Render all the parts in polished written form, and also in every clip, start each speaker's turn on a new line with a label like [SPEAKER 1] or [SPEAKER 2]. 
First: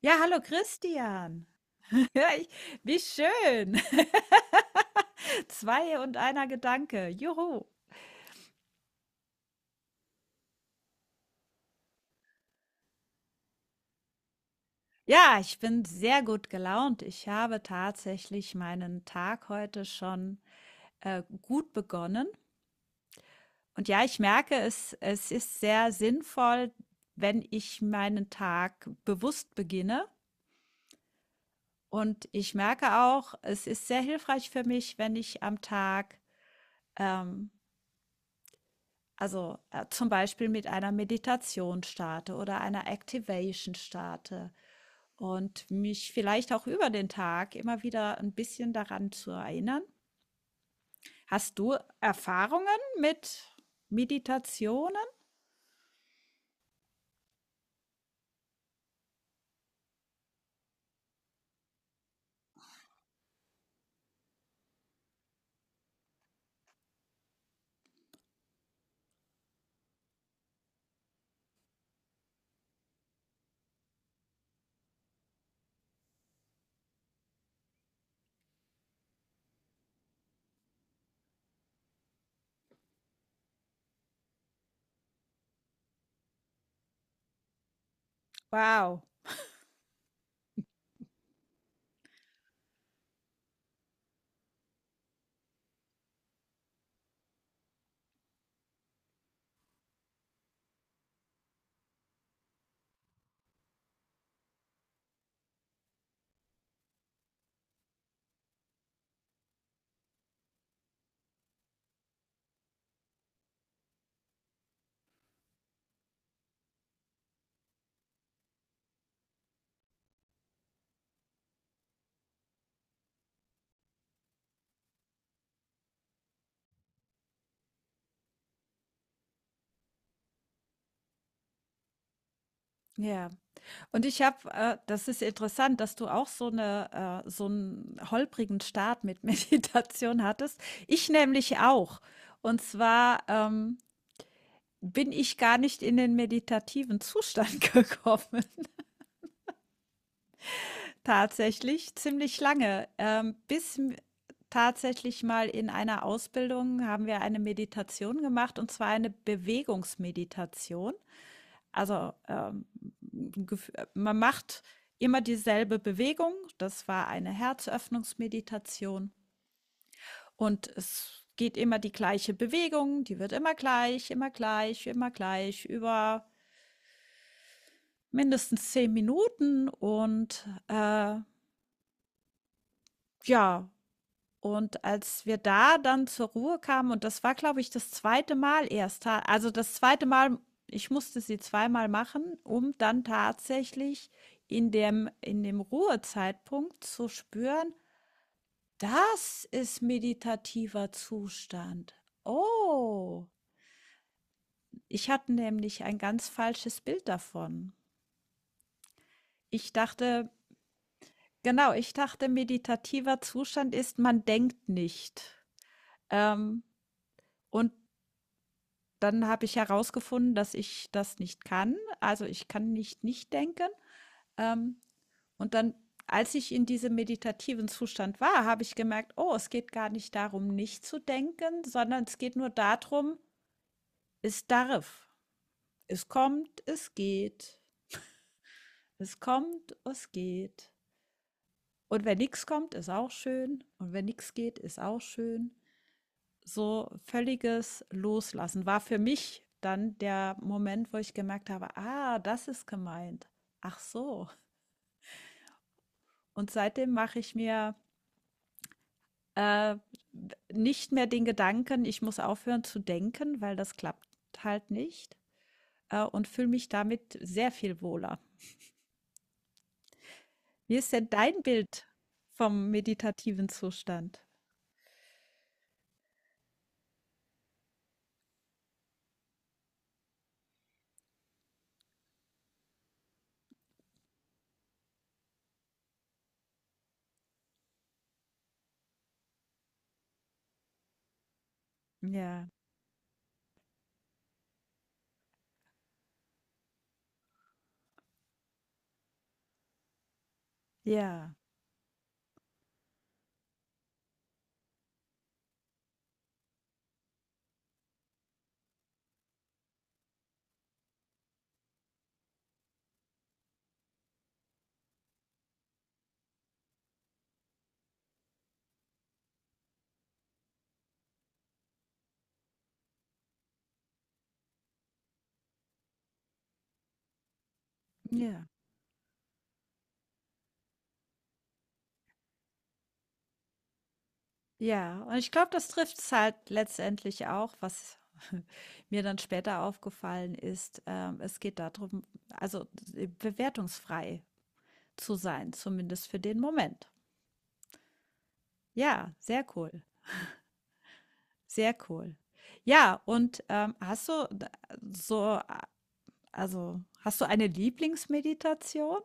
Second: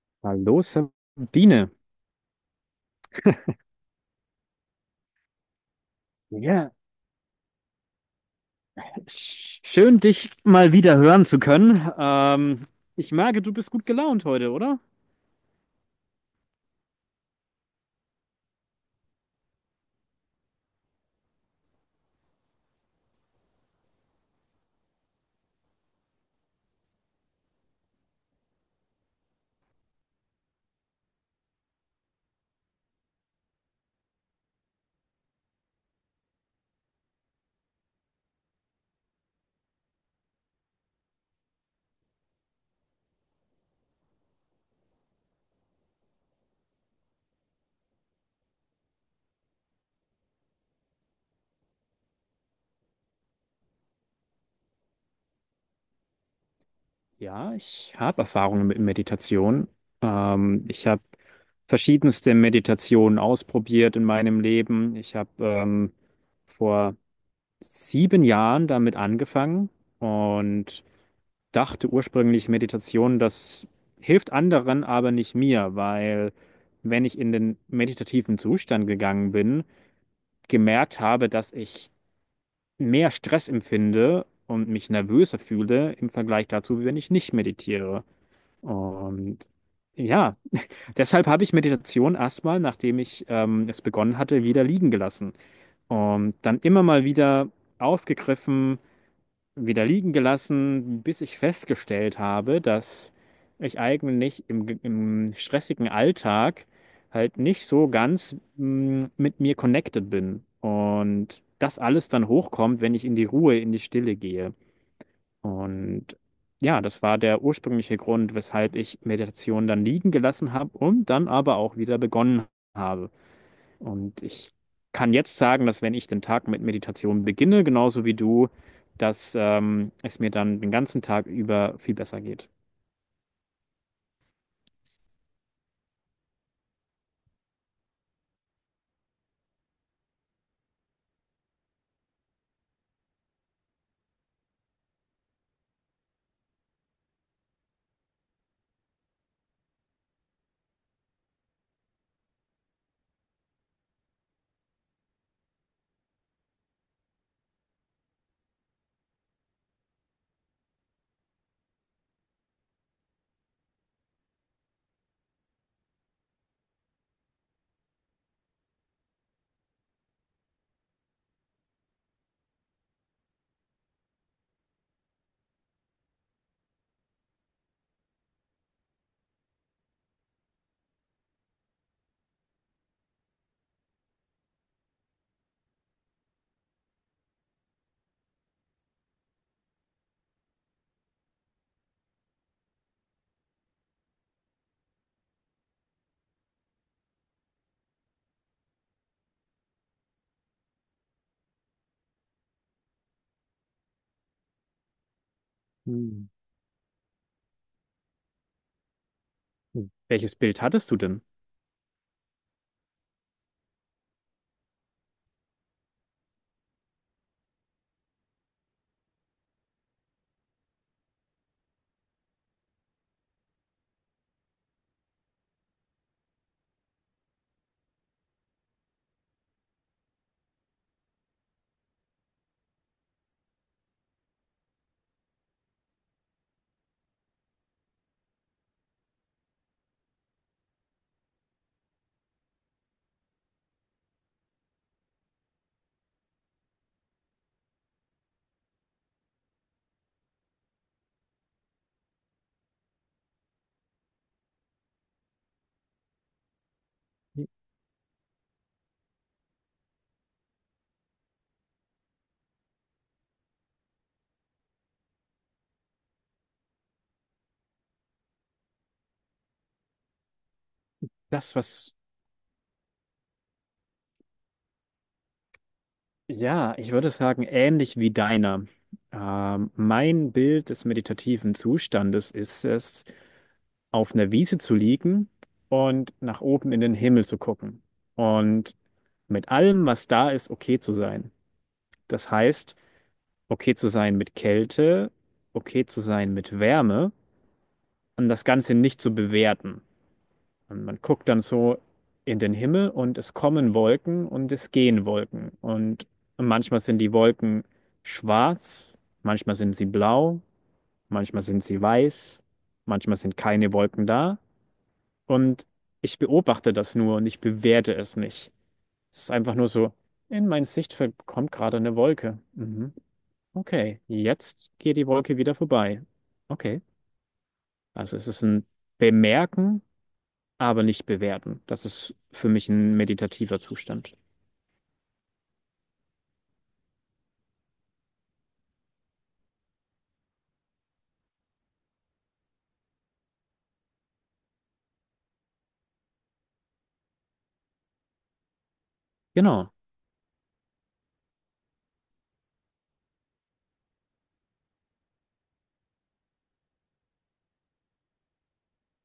[SPEAKER 1] Ja, hallo
[SPEAKER 2] Hallo
[SPEAKER 1] Christian.
[SPEAKER 2] Sabine.
[SPEAKER 1] Ja, ich, wie schön. Zwei und einer
[SPEAKER 2] Ja,
[SPEAKER 1] Gedanke. Juhu.
[SPEAKER 2] schön dich mal wieder hören zu können. Ich merke, du bist gut gelaunt heute, oder?
[SPEAKER 1] Ja, ich bin sehr gut gelaunt. Ich habe tatsächlich meinen Tag heute schon gut begonnen. Und ja, ich merke, es ist sehr sinnvoll, wenn ich meinen Tag bewusst beginne. Und ich merke auch, es ist sehr hilfreich für mich, wenn ich am Tag ähm, also zum Beispiel mit einer Meditation starte oder einer Activation starte und mich vielleicht auch über den Tag immer wieder ein bisschen daran zu erinnern. Hast du Erfahrungen mit Meditationen?
[SPEAKER 2] Ja, ich habe Erfahrungen mit Meditation. Ich habe verschiedenste Meditationen ausprobiert in meinem Leben. Ich habe vor 7 Jahren damit angefangen und dachte ursprünglich, Meditation, das hilft anderen, aber nicht mir, weil wenn ich in den meditativen Zustand gegangen bin, gemerkt habe, dass ich mehr Stress empfinde und mich nervöser fühle im Vergleich dazu, wie wenn ich nicht meditiere.
[SPEAKER 1] Wow.
[SPEAKER 2] Und ja, deshalb habe ich Meditation erstmal, nachdem ich es begonnen hatte, wieder liegen gelassen und dann immer mal wieder aufgegriffen wieder liegen gelassen, bis ich festgestellt habe, dass ich eigentlich im stressigen Alltag halt nicht so ganz mit mir connected bin. Und das alles dann hochkommt, wenn ich in die Ruhe, in die Stille gehe. Und ja, das war der ursprüngliche Grund, weshalb ich Meditation dann liegen gelassen habe und dann aber auch wieder begonnen habe. Und ich kann jetzt sagen, dass wenn ich den Tag mit Meditation beginne, genauso wie du, dass es mir dann den ganzen Tag über viel besser geht.
[SPEAKER 1] Ja, und das ist interessant, dass du auch so so einen holprigen Start mit Meditation hattest. Ich nämlich auch. Und zwar, bin ich gar nicht in den meditativen Zustand gekommen, tatsächlich ziemlich lange, bis m tatsächlich mal in einer Ausbildung haben wir eine Meditation gemacht, und zwar eine Bewegungsmeditation. Also, gef man macht immer dieselbe Bewegung. Das war eine Herzöffnungsmeditation, und es geht immer die gleiche Bewegung, die wird immer gleich, immer gleich, immer gleich über mindestens 10 Minuten ja und als wir da dann zur Ruhe kamen, und das war, glaube ich, das zweite Mal erst, ta also das zweite Mal, ich musste sie zweimal machen, um dann tatsächlich in dem Ruhezeitpunkt zu spüren: „Das ist meditativer Zustand. Oh!“ Ich hatte nämlich ein
[SPEAKER 2] Hm.
[SPEAKER 1] ganz falsches Bild davon. Ich
[SPEAKER 2] Hm.
[SPEAKER 1] dachte,
[SPEAKER 2] Welches Bild hattest du denn?
[SPEAKER 1] genau, ich dachte, meditativer Zustand ist, man denkt nicht. Ähm, und dann habe ich herausgefunden, dass ich das nicht kann. Also ich kann nicht nicht denken. Ähm, und dann, Als ich in diesem meditativen Zustand war, habe ich gemerkt, oh, es geht gar nicht darum, nicht zu denken, sondern es geht nur darum, es darf. Es kommt, es geht. Es kommt, es geht. Und wenn nichts kommt, ist auch schön. Und wenn nichts geht, ist auch schön. So völliges Loslassen war für mich dann der Moment, wo ich gemerkt habe, ah, das ist gemeint. Ach so. Und seitdem mache ich mir äh, nicht mehr den Gedanken, ich muss aufhören zu denken, weil das klappt halt nicht, und fühle mich damit sehr viel wohler. Wie ist denn dein
[SPEAKER 2] Das,
[SPEAKER 1] Bild
[SPEAKER 2] was,
[SPEAKER 1] vom meditativen Zustand?
[SPEAKER 2] ja, ich würde sagen, ähnlich wie deiner. Mein Bild des meditativen Zustandes ist es, auf einer Wiese zu liegen und nach oben in den Himmel zu gucken und mit allem, was da ist, okay zu sein. Das
[SPEAKER 1] Ja,
[SPEAKER 2] heißt, okay zu sein mit Kälte, okay zu sein mit Wärme und das Ganze nicht zu bewerten. Und man guckt
[SPEAKER 1] ja,
[SPEAKER 2] dann so in den Himmel, und es kommen Wolken und es gehen Wolken. Und manchmal sind die Wolken schwarz, manchmal sind sie blau, manchmal sind sie weiß, manchmal sind keine Wolken da. Und ich beobachte das nur und ich bewerte es nicht. Es ist einfach nur so, in mein Sichtfeld kommt gerade eine Wolke. Mhm. Okay, jetzt geht die Wolke wieder vorbei. Okay, also es ist
[SPEAKER 1] ja.
[SPEAKER 2] ein Bemerken, aber nicht bewerten. Das ist für mich ein meditativer Zustand.
[SPEAKER 1] Ja, und ich glaube, das trifft es halt letztendlich auch, was mir dann später aufgefallen ist. Es geht darum, bewertungsfrei zu sein, zumindest für den Moment. Ja, sehr
[SPEAKER 2] Genau.
[SPEAKER 1] cool, sehr cool. Ja, und hast du d- so, a- also hast du eine Lieblingsmeditation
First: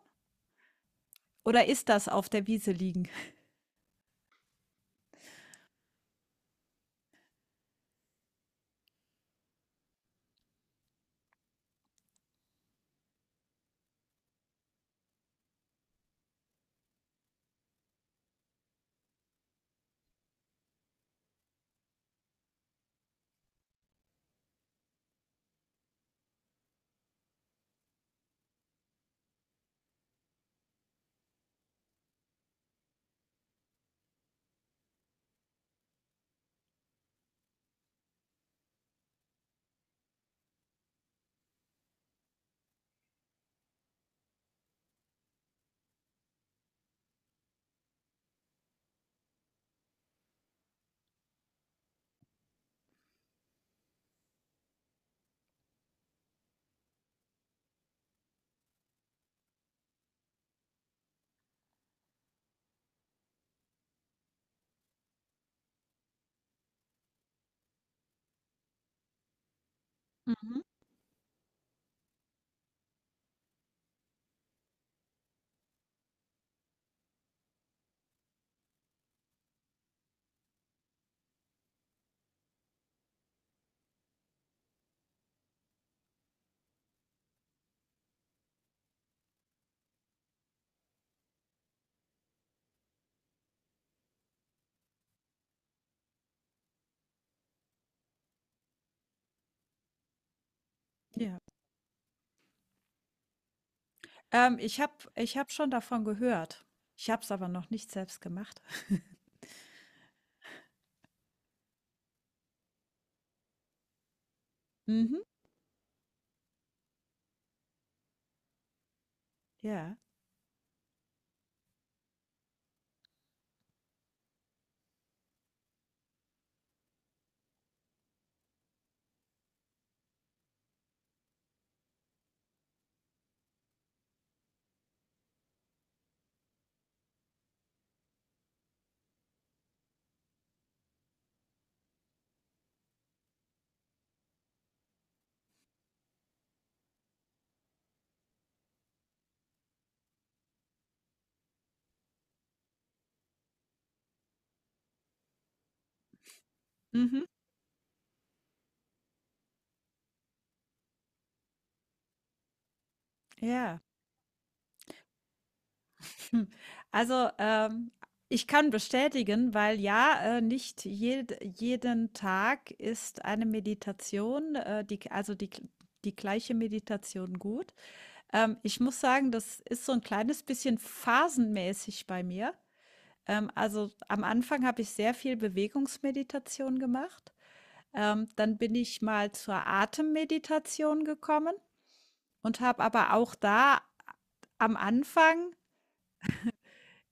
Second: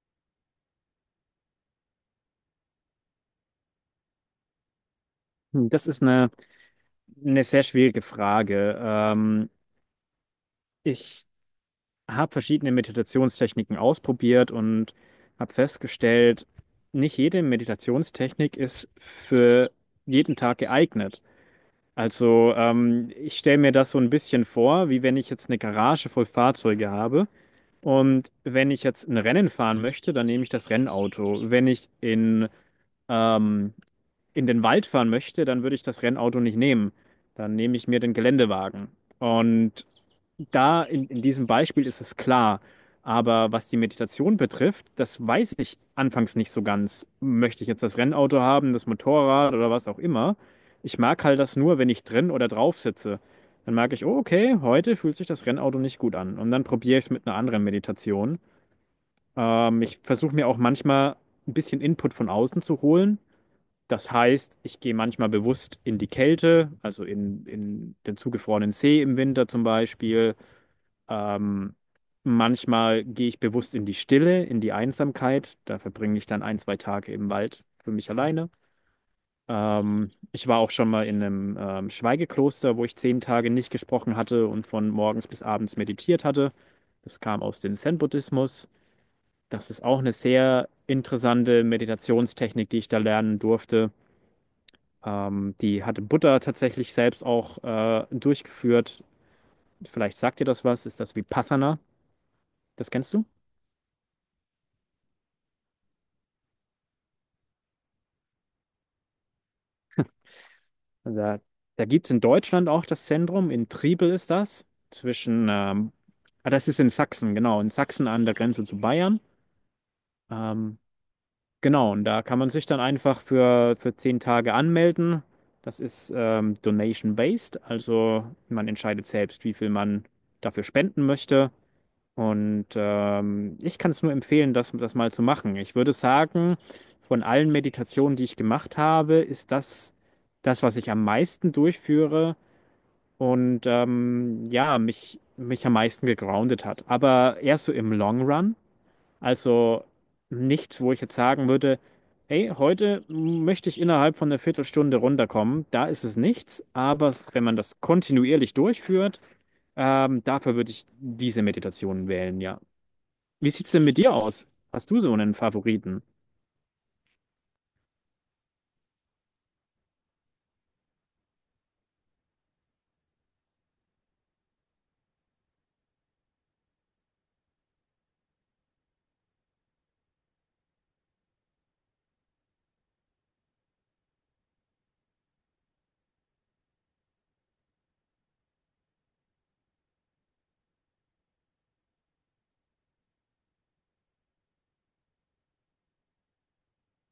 [SPEAKER 1] oder ist das auf der Wiese liegen?
[SPEAKER 2] Das ist eine sehr schwierige Frage. Ich habe verschiedene Meditationstechniken ausprobiert und habe festgestellt, nicht jede Meditationstechnik ist für jeden Tag geeignet. Also ich stelle mir das so ein bisschen vor, wie wenn ich jetzt eine Garage voll Fahrzeuge habe. Und wenn ich jetzt ein Rennen fahren möchte, dann nehme ich das Rennauto. Wenn ich ähm, in den Wald fahren möchte, dann würde ich das Rennauto nicht nehmen. Dann nehme ich mir den Geländewagen. Und da in diesem Beispiel ist es klar. Aber was die Meditation betrifft, das weiß ich anfangs nicht so ganz. Möchte ich jetzt das Rennauto haben, das Motorrad oder was auch immer? Ich mag halt das nur, wenn ich drin oder drauf sitze. Dann merke ich, oh, okay, heute fühlt sich das Rennauto nicht gut an. Und dann probiere ich es mit einer anderen Meditation. Ich versuche mir auch manchmal ein bisschen Input von außen zu holen. Das heißt, ich gehe manchmal bewusst in die Kälte, also in den zugefrorenen See im Winter zum Beispiel.
[SPEAKER 1] Mhm.
[SPEAKER 2] Ähm, Manchmal gehe ich bewusst in die Stille, in die Einsamkeit. Da verbringe ich dann ein, zwei Tage im Wald für mich alleine. Ich war auch schon mal in einem Schweigekloster, wo ich 10 Tage nicht gesprochen hatte und von morgens bis abends meditiert hatte. Das kam aus dem Zen-Buddhismus. Das ist auch eine sehr interessante Meditationstechnik, die ich da lernen durfte. Die hatte Buddha tatsächlich selbst auch durchgeführt. Vielleicht sagt dir das was, ist das
[SPEAKER 1] Ja,
[SPEAKER 2] Vipassana? Das kennst du?
[SPEAKER 1] ähm, ich hab schon davon gehört. Ich habe es aber noch nicht selbst gemacht.
[SPEAKER 2] Da, da gibt es in Deutschland auch das Zentrum, in Triebel ist das,
[SPEAKER 1] Mhm.
[SPEAKER 2] das ist in Sachsen, genau, in Sachsen an der Grenze zu Bayern.
[SPEAKER 1] Ja.
[SPEAKER 2] Ähm, genau, und da kann man sich dann einfach für 10 Tage anmelden. Das ist donation-based, also man entscheidet selbst, wie viel man dafür spenden möchte. Und ich kann es nur empfehlen, das mal zu machen. Ich würde sagen, von allen Meditationen, die ich gemacht habe, ist das das, was ich am meisten durchführe und ja, mich am meisten gegroundet hat. Aber eher so im Long Run. Also nichts, wo ich jetzt sagen würde, hey, heute möchte ich innerhalb von einer Viertelstunde runterkommen. Da ist es nichts. Aber
[SPEAKER 1] Mhm.
[SPEAKER 2] wenn man das kontinuierlich durchführt, dafür würde ich diese Meditationen wählen, ja. Wie sieht's
[SPEAKER 1] Ja.
[SPEAKER 2] denn mit dir aus? Hast du so einen Favoriten?
[SPEAKER 1] Hm. Also, ich kann bestätigen, weil ja, nicht jed jeden Tag ist eine Meditation, die gleiche Meditation gut. Ich muss sagen, das ist so ein kleines bisschen phasenmäßig bei mir. Also am Anfang habe ich sehr viel Bewegungsmeditation gemacht. Dann bin ich mal zur Atemmeditation gekommen und habe aber auch da am Anfang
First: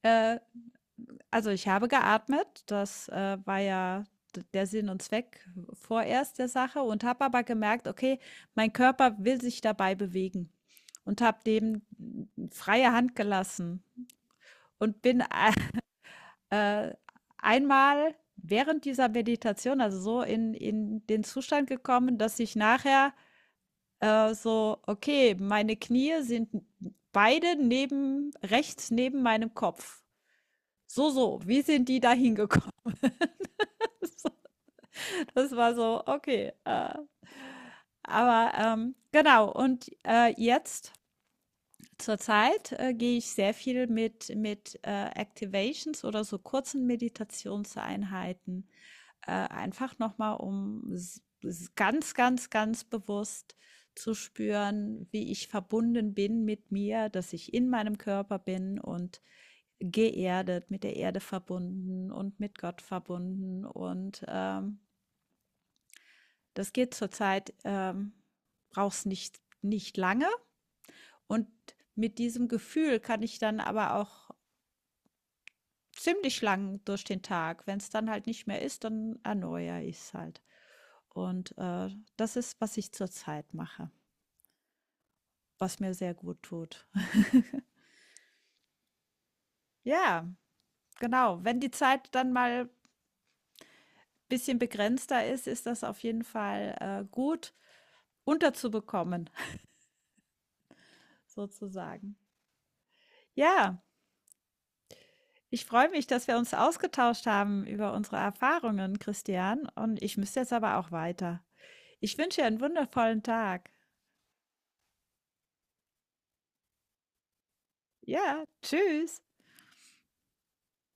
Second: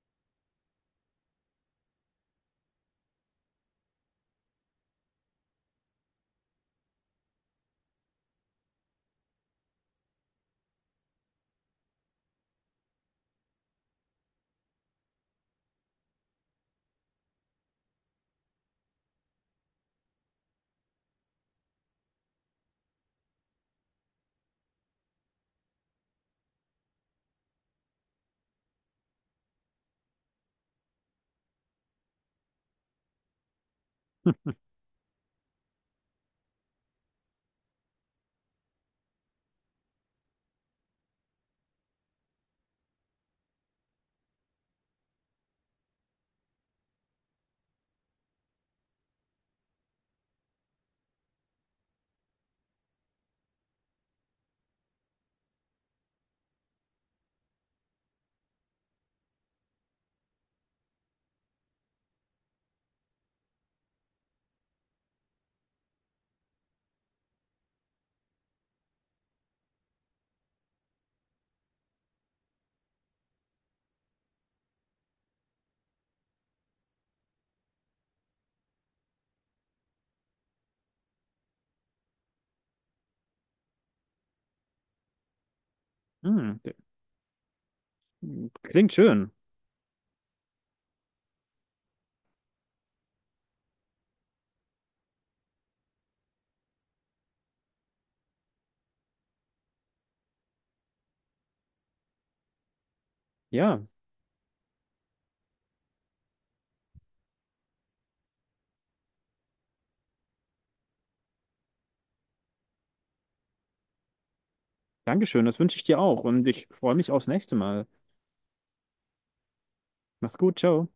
[SPEAKER 1] äh, also, ich habe geatmet, war ja d der Sinn und Zweck vorerst der Sache, und habe aber gemerkt: „Okay, mein Körper will sich dabei bewegen“, und habe dem freie Hand gelassen und äh, einmal während dieser Meditation, also, so in den Zustand gekommen, dass ich nachher so okay, meine Knie sind beide neben rechts neben meinem Kopf. So, so, wie sind die da hingekommen? Das war so, okay. Genau, und jetzt zurzeit gehe ich sehr viel mit, mit Activations oder so kurzen Meditationseinheiten, einfach nochmal, um ganz, ganz, ganz bewusst zu spüren, wie ich verbunden bin mit mir, dass ich in meinem Körper bin und geerdet, mit der Erde verbunden und mit Gott verbunden, und das geht zurzeit, braucht's nicht nicht lange, und mit diesem Gefühl kann ich dann aber auch ziemlich lang durch den Tag. Wenn es dann halt nicht mehr ist, dann erneuere ich es halt. Und, das ist, was ich zurzeit mache, was mir sehr gut
[SPEAKER 2] Hm,
[SPEAKER 1] tut.
[SPEAKER 2] Klingt schön.
[SPEAKER 1] Ja, genau. Wenn die Zeit dann mal ein bisschen begrenzter ist, ist das auf jeden Fall, gut unterzubekommen sozusagen. Ja.
[SPEAKER 2] Ja,
[SPEAKER 1] Ich freue mich, dass wir uns ausgetauscht haben über unsere Erfahrungen, Christian. Und ich müsste jetzt aber auch weiter. Ich wünsche dir einen wundervollen Tag.
[SPEAKER 2] danke schön. Das wünsche ich dir auch. Und ich freue mich aufs nächste Mal.
[SPEAKER 1] Ja, tschüss.
[SPEAKER 2] Mach's gut, ciao.